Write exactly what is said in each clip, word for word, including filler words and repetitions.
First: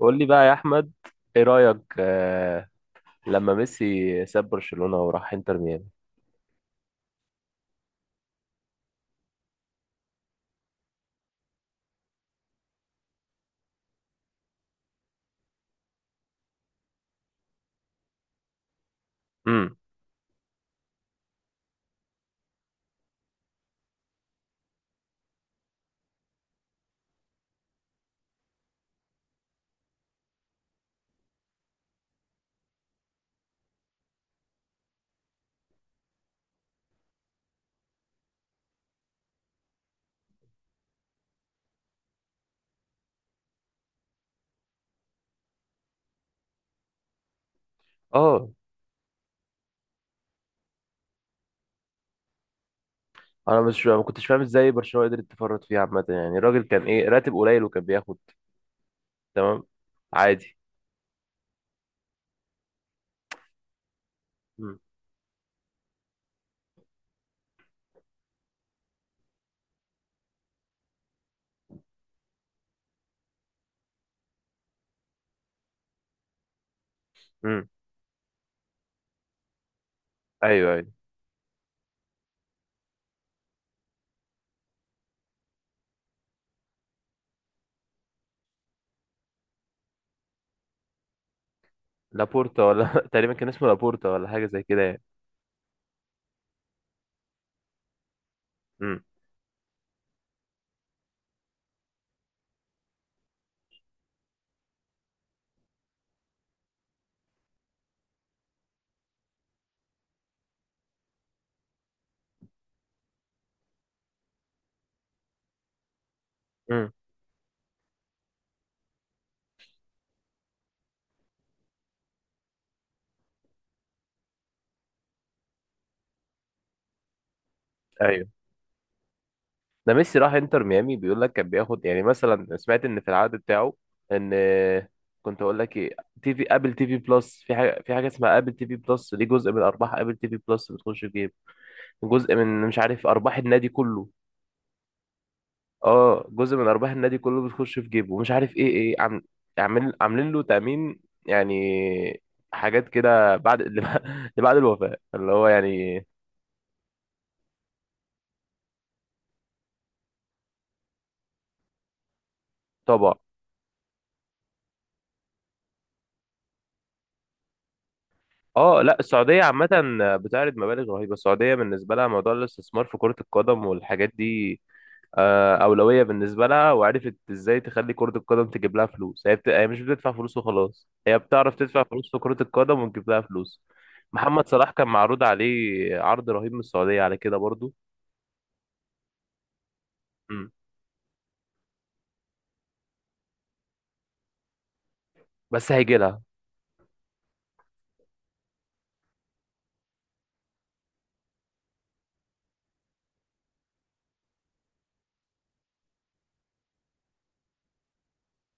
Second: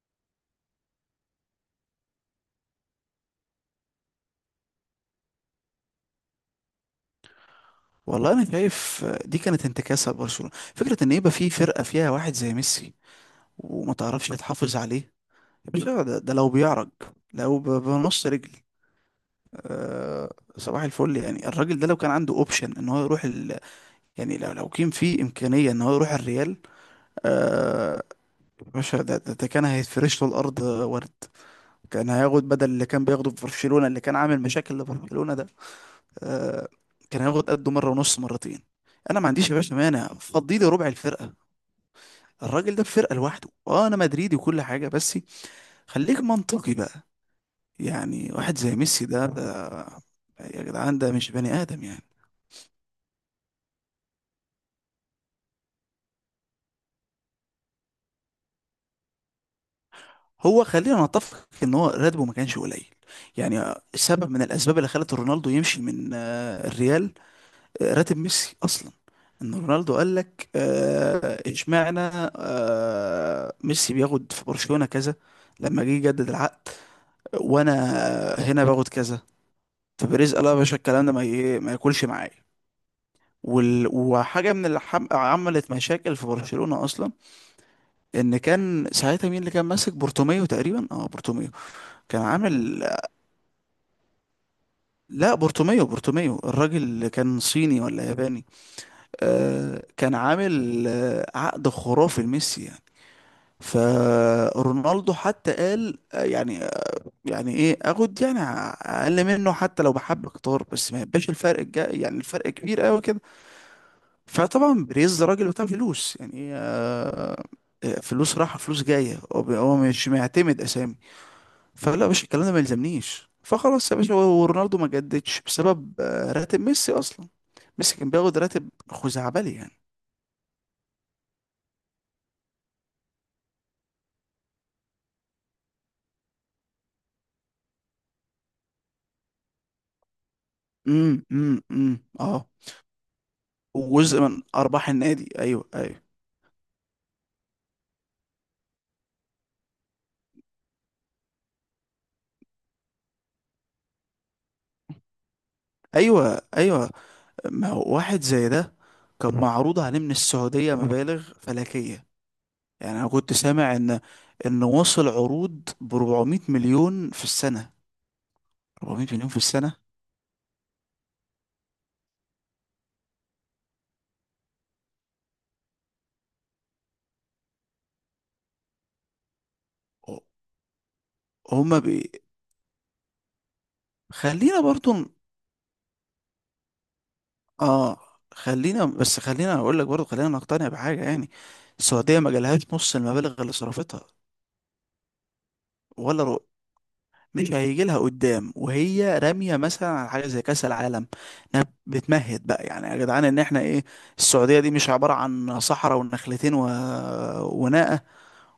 قول لي بقى يا احمد، ايه رايك؟ آه لما ميسي ساب برشلونه وراح انتر ميامي. والله انا شايف دي كانت انتكاسه لبرشلونه. فكره ان يبقى في فرقه فيها واحد زي ميسي وما تعرفش تحافظ عليه. يا باشا ده, ده لو بيعرج، لو ب- بنص رجل. امم أه، صباح الفل. يعني الراجل ده لو كان عنده اوبشن ان هو يروح ال... يعني لو لو كان في امكانيه ان هو يروح الريال، أه، يا باشا ده, ده, ده كان هيتفرش له الارض ورد. كان هياخد بدل اللي كان بياخده في برشلونه اللي كان عامل مشاكل لبرشلونه ده، أه، كان هياخد قده مره ونص مرتين. انا ما عنديش يا باشا مانع، فضي لي ربع الفرقه، الراجل ده في فرقة لوحده. اه انا مدريدي وكل حاجة، بس خليك منطقي بقى. يعني اه. واحد زي ميسي ده ده، يا جدعان ده مش بني ادم يعني. انا مش ما كنتش فاهم ازاي برشلونه قدرت تفرط فيه عامه، يعني الراجل كان ايه؟ راتب قليل وكان بياخد؟ تمام. عادي. هو خلينا نتفق ان هو راتبه ما كانش قليل، يعني سبب من امم الاسباب اللي خلت رونالدو يمشي من آه، الريال. آه، راتب ميسي اصلا، ان رونالدو قال لك، آه، اشمعنى آه، ميسي بياخد في برشلونة كذا؟ لما جه يجدد العقد امم وانا هنا باخد كذا، فبيريز قال له يا ايوه باشا ايوه. الكلام ده ما ي- ما ياكلش معايا. وال... وحاجه من اللي حم... عملت مشاكل في برشلونه اصلا، ان كان ساعتها مين اللي كان ماسك بورتوميو؟ تقريبا اه بورتوميو كان لابورتا عامل، ولا تقريبا كان اسمه لابورتا، ولا حاجه زي كده يعني. لا بورتوميو، بورتوميو الراجل اللي كان صيني ولا ياباني. امم آه، كان عامل آه عقد خرافي لميسي يعني. فرونالدو حتى قال آه، يعني، يعني ايه اخد يعني اقل منه؟ حتى لو بحب اكتر، بس ما يبقاش الفرق الجا، يعني الفرق كبير قوي كده. فطبعا بريز راجل بتاع فلوس يعني، امم آه، فلوس رايحه فلوس جايه، هو بي- هو مش معتمد اسامي. فلا يا باشا الكلام ده ما يلزمنيش. فخلاص يا باشا، هو ورونالدو ما جددش بسبب آه، راتب ميسي اصلا. ميسي كان ايوه، بياخد راتب خزعبلي يعني. ده ميسي راح انتر ميامي، بيقول لك كان بياخد يعني مثلا، سمعت ان في العقد بتاعه ان، كنت اقول لك ايه، تي في، ابل تي في بلس، في حاجه، في حاجه اسمها ابل تي في بلس دي، جزء من ارباح ابل تي في بلس بتخش في امم جيب. امم امم جزء اه، من، مش عارف، ارباح النادي كله. وجزء من ارباح النادي، ايوه ايوه، اه، جزء من ارباح النادي كله بتخش في جيبه، ومش عارف ايه، ايه عم، عامل، عاملين له تامين يعني، حاجات كده بعد اللي، بعد الوفاه اللي هو يعني. ايوه ايوه. ما هو واحد زي ده كان معروض عليه من السعوديه مبالغ فلكيه. يعني انا طبعا. كنت سامع ان ان وصل عروض ب 400 مليون في السنه، اه، لا 400 مليون في السعودية عامة السنه. بتعرض مبالغ رهيبة. السعودية بالنسبة لها موضوع الاستثمار في كرة القدم والحاجات دي آه، أولوية بالنسبة لها. وعرفت ازاي تخلي كرة القدم تجيب لها فلوس. هي, بت... هي مش بتدفع فلوس وخلاص، هي بتعرف هما تدفع فلوس في كرة القدم وتجيب لها فلوس. محمد خلينا صلاح كان برضو ن- معروض عليه عرض رهيب من السعودية على كده برضو. اه، خلينا بس خلينا اقول لك برضو، خلينا مم. نقتنع بحاجه يعني. السعوديه ما جالهاش نص المبالغ اللي صرفتها، بس هيجي لها. ولا رو... مش هيجي لها قدام وهي راميه مثلا على حاجه زي كاس العالم. انها بتمهد بقى يعني يا جدعان ان احنا ايه؟ السعوديه دي مش عباره عن صحراء ونخلتين و... وناقه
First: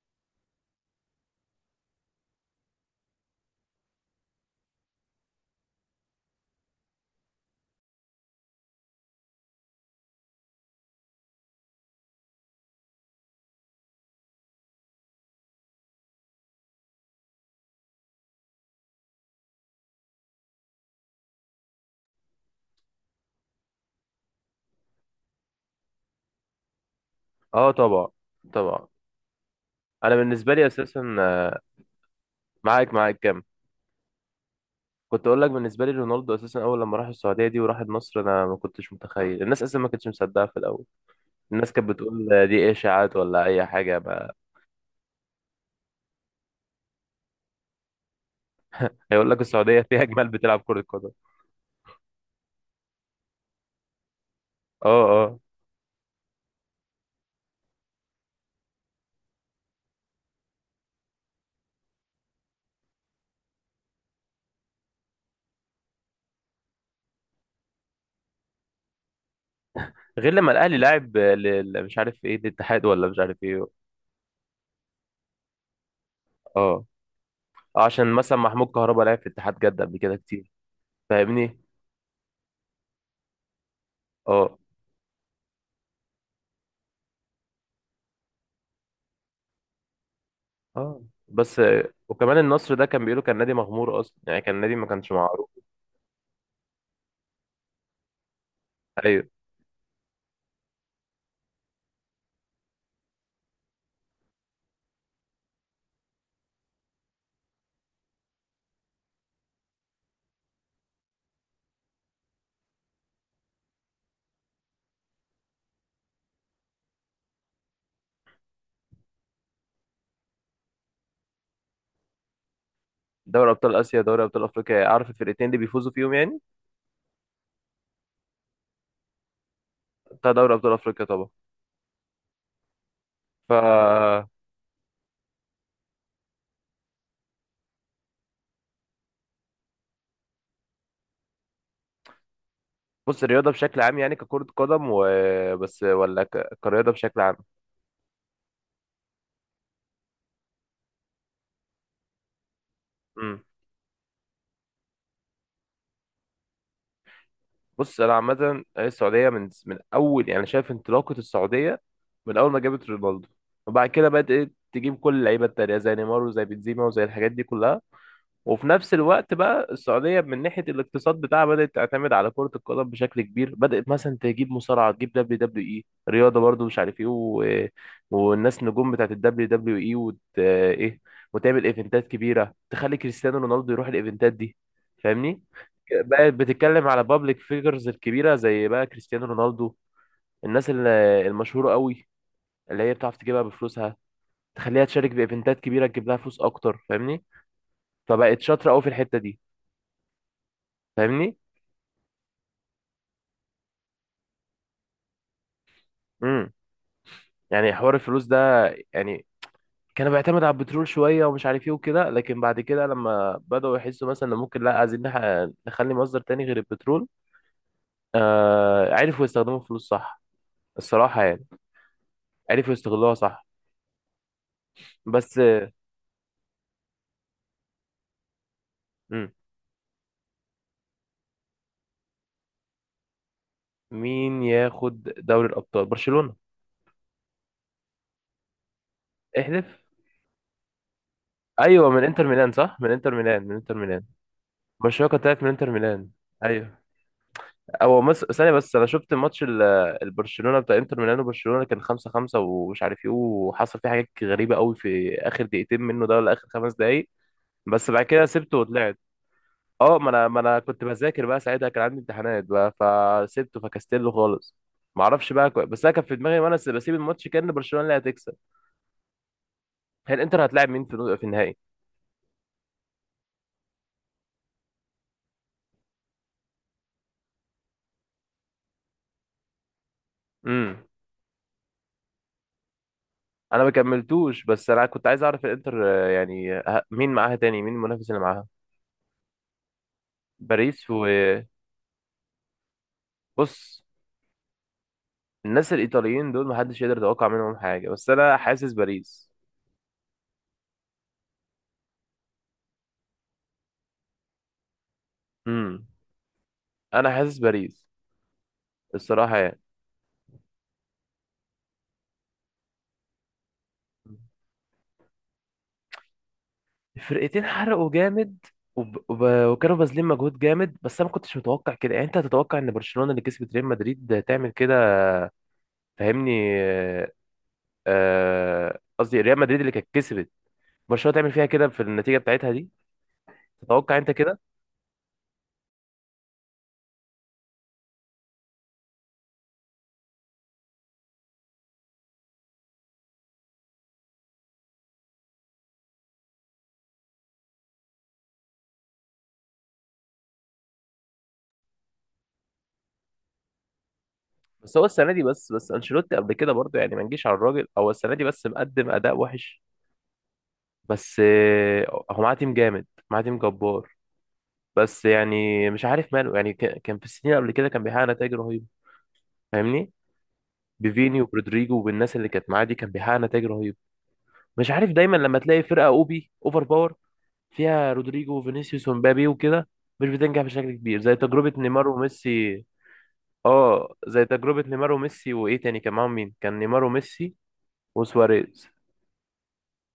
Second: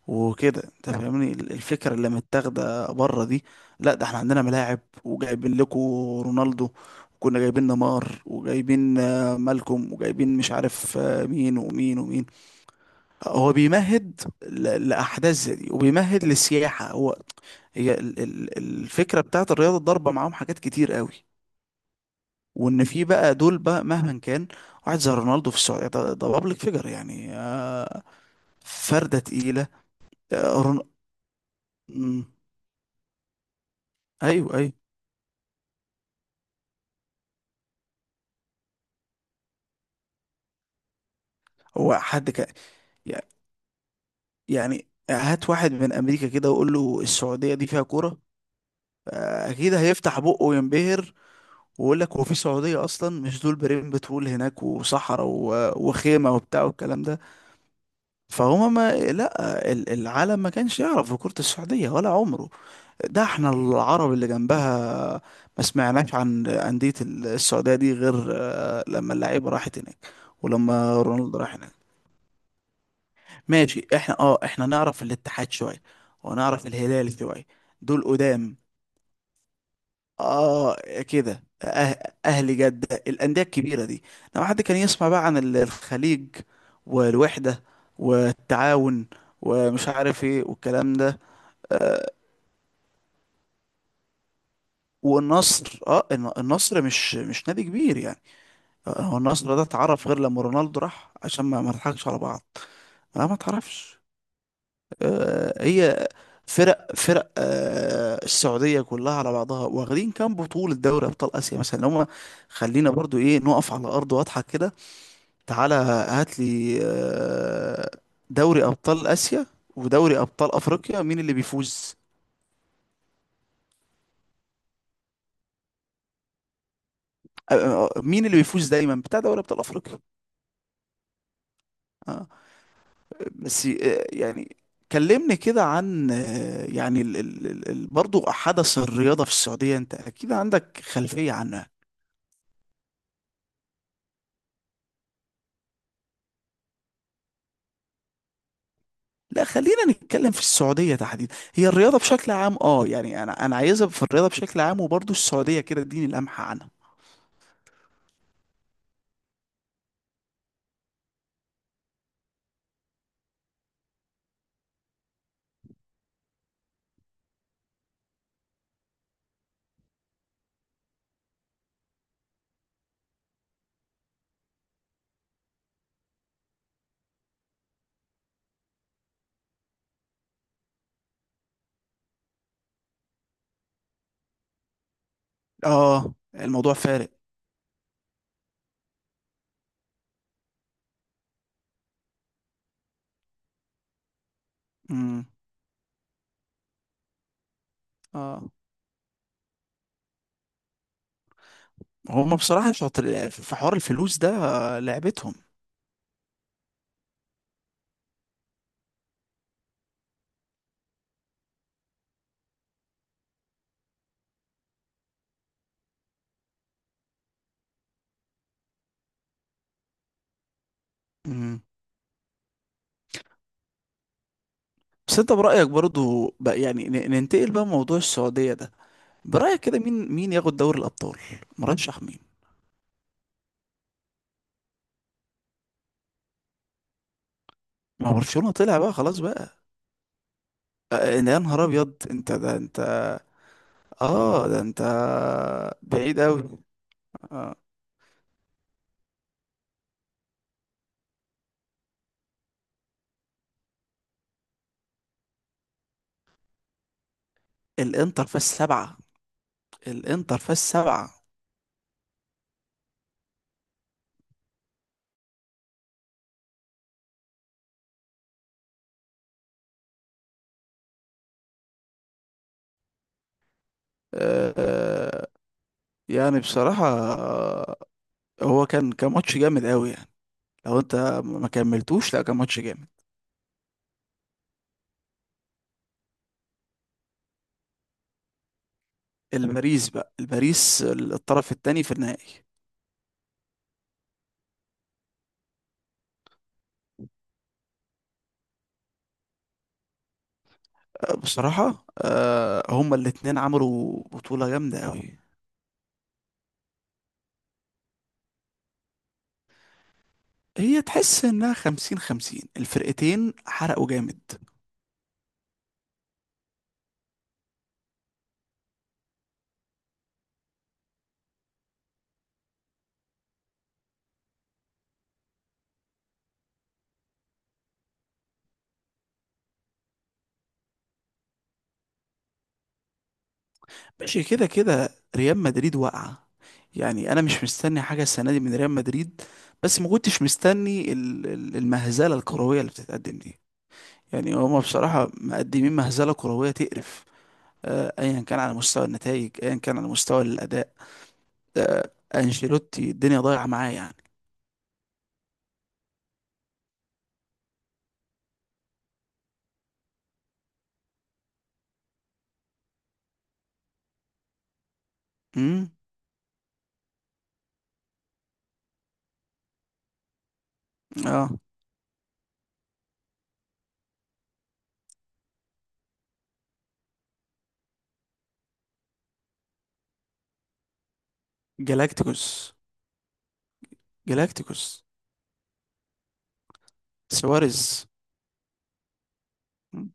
وكده. انت طب فاهمني ال- الفكره اللي متاخده بره دي؟ لا، ده احنا عندنا ملاعب وجايبين لكم رونالدو، وكنا جايبين نيمار وجايبين آه، مالكوم وجايبين مش عارف آه، مين ومين ومين. هو بيمهد ل- لاحداث زي دي، وبيمهد للسياحه هو. هي ال- ال- الفكرة بتاعت الرياضة الضربة معاهم حاجات كتير قوي. وان في بقى دول بقى مهما كان، واحد زي رونالدو في السعودية ده بابليك فيجر يعني، اه، آه، طبعا. طبعا. فردة تقيلة. انا بالنسبة آه، لي رون... اساسا آه، مم. معاك معاك كم، ايوه ايوه. كنت اقول لك، بالنسبه لي رونالدو اساسا اول لما راح السعوديه دي وراح النصر، انا ما كنتش متخيل. الناس اصلا ما كانتش مصدقه في الاول، الناس كانت هو بتقول حد كان، دي ايه، اشاعات ولا اي حاجه؟ ما يعني هات واحد من امريكا كده وقول له السعوديه دي فيها كوره، هيقول لك آه، اكيد السعوديه فيها هيفتح جمال بقه بتلعب كره قدم. وينبهر. ويقول لك هو في سعوديه اصلا؟ مش دول بريم بترول هناك اه وصحراء اه. و- وخيمه وبتاع والكلام ده. فهما ما لا ال- العالم ما كانش يعرف في كره السعوديه ولا عمره. ده احنا العرب اللي جنبها ما سمعناش عن انديه السعوديه دي غير آه، لما اللعيبه راحت هناك، غير لما الاهلي ولما لعب رونالدو راح هناك. لل- مش عارف ايه، الاتحاد ولا مش عارف ايه. ماشي، احنا اه احنا نعرف الاتحاد شوية، ونعرف اه، الهلال شوية، آه، دول عشان مثلا قدام. محمود كهربا لعب في اتحاد جده قبل كده كتير. اه كده، فاهمني؟ أه اهلي جدة، الأندية الكبيرة دي. لو اه حد كان يسمع بقى عن ال- الخليج، والوحدة، والتعاون، ومش عارف ايه والكلام اه. ده. بس آه، وكمان النصر ده كان بيقولوا كان نادي مغمور اصلا، يعني كان نادي ما كانش معروف. والنصر، اه الن- النصر مش مش نادي كبير يعني. آه، هو ايوه. النصر ده اتعرف غير لما رونالدو راح، عشان ما ما نضحكش على بعض. لا ما تعرفش. آه، هي فرق، فرق آه السعوديه كلها على بعضها واخدين كام بطوله دوري ابطال اسيا مثلا هم؟ خلينا برضو ايه نقف على ارض واضحه كده. تعالى هات لي آه، دوري ابطال اسيا ودوري ابطال افريقيا مين اللي بيفوز؟ دوري ابطال اسيا، دوري ابطال افريقيا، عارف الفرقتين اللي بيفوزوا فيهم يعني. آه، آه، آه، مين اللي بيفوز دايما بتاع دوري ابطال افريقيا؟ بتاع دوري ابطال افريقيا طبعا. آه، بس آه ف، يعني كلمني كده عن آه، يعني ال ال ال ال- برضو حدث الرياضة في السعودية، انت اكيد عندك خلفية عنه. بص الرياضه بشكل عام يعني ككره قدم وبس، ولا ك... كرياضه بشكل عام؟ لا خلينا نتكلم في السعودية تحديدا، هي الرياضة بشكل عام، اه يعني امم. انا انا عايزها في الرياضة بشكل عام، وبرضه السعودية كده اديني لمحة عنها. بص، انا عامه السعوديه من من اول، يعني شايف انطلاقه السعوديه من اول ما جابت رونالدو، وبعد كده بدات تجيب كل اللعيبه التانيه زي نيمار وزي بنزيما وزي الحاجات دي كلها. وفي نفس الوقت بقى السعودية من ناحية الاقتصاد بتاعها بدأت تعتمد على كرة القدم بشكل كبير. بدأت مثلا تجيب مصارعة، تجيب دبليو دبليو اي، رياضة برضو مش عارف ايه، و... والناس نجوم بتاعت الدبليو دبليو اي، وت... ايه، وتعمل ايفنتات كبيرة تخلي كريستيانو رونالدو يروح الايفنتات دي. فاهمني؟ اه بقت الموضوع بتتكلم على فارق. بابليك فيجرز الكبيرة زي بقى كريستيانو رونالدو. الناس ال- المشهورة قوي اللي هي بتعرف تجيبها بفلوسها، تخليها تشارك امم، بايفنتات كبيرة تجيب لها فلوس اكتر. فاهمني؟ فبقت اه شاطرة قوي في الحتة دي. فاهمني؟ هما بصراحة شاطر في حوار الفلوس ده، آه، لعبتهم. امم. يعني حوار الفلوس ده يعني كان بيعتمد على البترول شويه ومش عارف ايه وكده، لكن بعد كده لما بداوا يحسوا مثلا ان ممكن لا، عايزين نح- نخلي مصدر تاني غير البترول، آه عرفوا يستخدموا الفلوس صح، الصراحه يعني. امم، عرفوا يستغلوها صح. بس انت بس، برأيك برضه بقى يعني ن- ننتقل بقى موضوع السعودية ده، مم. برأيك كده مين، مين ياخد دوري الأبطال؟ مرشح مين؟ مين ياخد دوري الابطال؟ برشلونه. ما هو برشلونة طلع بقى خلاص بقى. احلف. آه، يا نهار ايوه، ابيض، من انتر انت ميلان. ده صح، انت. من انتر ميلان، من انتر ميلان اه ده انت برشلونه كانت طلعت من انتر ميلان. بعيد قوي. ايوه. هو مس... ثانية بس، أنا شفت ماتش ال- البرشلونة بتاع إنتر ميلانو. برشلونة كان خمسة خمسة ومش عارف إيه، وحصل فيه حاجات غريبة قوي في آخر دقيقتين منه ده ولا آخر خمس دقايق. بس بعد كده الانتر فاز سبته سبعة. وطلعت. أه، ما أنا الانتر ما فاز أنا كنت سبعة. بذاكر بقى ساعتها، كان عندي امتحانات بقى، فسبته فكستله خالص. معرفش بقى كو... بس أنا كان في دماغي وأنا س- بسيب الماتش كأن برشلونة اللي هتكسب. هي الإنتر هتلاعب مين في في النهائي؟ آه، يعني بصراحة، آه، هو كان كان ماتش جامد قوي يعني. لو امم. انت ما كملتوش، لا كان ماتش جامد. أنا ما كملتوش، بس أنا كنت عايز أعرف الإنتر آه، يعني آه، مين معاها تاني، مين المنافس اللي معاها؟ الباريس بقى، الباريس باريس و، الطرف الثاني في النهائي. بص، الناس الإيطاليين دول محدش يقدر يتوقع منهم حاجة، بس أنا حاسس باريس. آه، بصراحة آه، هما الاتنين عملوا بطولة جامدة قوي. امم. أنا حاسس باريس الصراحة يعني. هي تحس انها خمسين خمسين، الفرقتين حرقوا جامد. الفرقتين حرقوا جامد، وب... وب... وكانوا باذلين مجهود جامد. بس انا ما كنتش متوقع كده يعني. انت هتتوقع ان برشلونة اللي كسبت ريال مدريد تعمل كده؟ فاهمني؟ آه، آه، قصدي ريال مدريد اللي كانت كسبت برشلونة، تعمل فيها كده في النتيجة بتاعتها دي؟ تتوقع انت ماشي كده؟ كده كده، ريال مدريد واقعة، يعني انا مش مستني حاجة السنة دي من ريال مدريد. بس ما كنتش مستني ال- ال- المهزلة الكروية اللي بتتقدم دي. يعني هما بصراحة مقدمين مهزلة كروية تقرف، آه، ايا كان على مستوى النتائج ايا كان على مستوى الاداء. آه، انشيلوتي الدنيا ضايعة معاه يعني. بس هو السنة دي بس، بس انشيلوتي قبل كده برضه يعني ما نجيش على الراجل، هو السنة دي بس مقدم اداء وحش. بس آه، هو معاه تيم جامد، معاه تيم جبار. بس يعني امم، مش عارف ماله، يعني ك- كان في السنين قبل كده كان بيحقق نتائج رهيبة. فاهمني؟ بفيني اه، وبرودريجو والناس اللي كانت معاه دي كان بيحقق نتائج رهيبة. مش عارف، دايما لما تلاقي فرقة اوبي اوفر باور فيها رودريجو وفينيسيوس ومبابي وكده، مش بتنجح بشكل كبير، زي تجربة نيمار جالاكتيكوس. وميسي. اه، زي تجربة جالاكتيكوس، نيمار وميسي وايه تاني كان معاهم، مين كان؟ نيمار وميسي سواريز. وسواريز. مم.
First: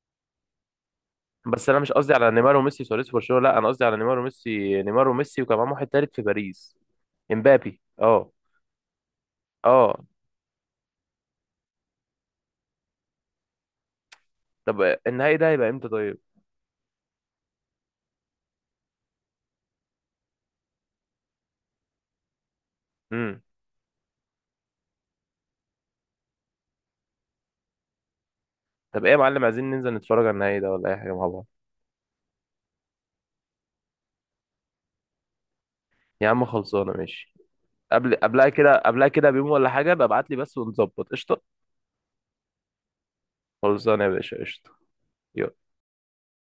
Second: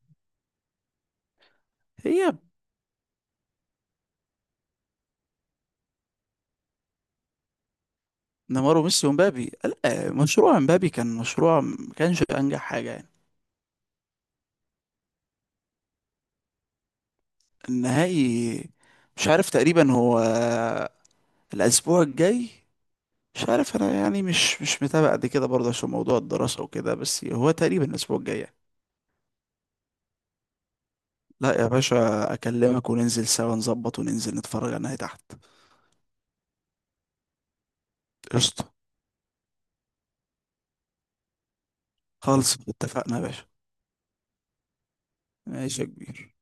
بس انا مش قصدي على هي نيمار وميسي وسواريز في برشلونة، لا انا قصدي على نيمار وميسي، نيمار وميسي وكان معاهم واحد تالت في باريس. امبابي اه. نيمار وميسي ومبابي؟ اه. لا، مشروع مبابي كان مشروع ما كانش انجح حاجة يعني. طب، النهائي ده هيبقى امتى طيب؟ النهائي مش عارف تقريبا هو الأسبوع الجاي. امم. مش عارف أنا يعني مش مش متابع قد كده برضه عشان موضوع الدراسة وكده، بس هو تقريبا الأسبوع الجاي يعني. طب ايه يا معلم، عايزين ننزل نتفرج على النهائي ده ولا اي حاجه مع بعض؟ لا يا باشا أكلمك وننزل سوا، نظبط وننزل نتفرج على النهائي تحت. يا عم خلصانه، ماشي. قبل، قبلها قشطة. كده، قبلها كده بيوم ولا حاجه ببعت لي بس ونظبط قشطه. خالص اتفقنا يا باشا. خلصانه يا باشا قشطه. يلا. ماشي يا كبير.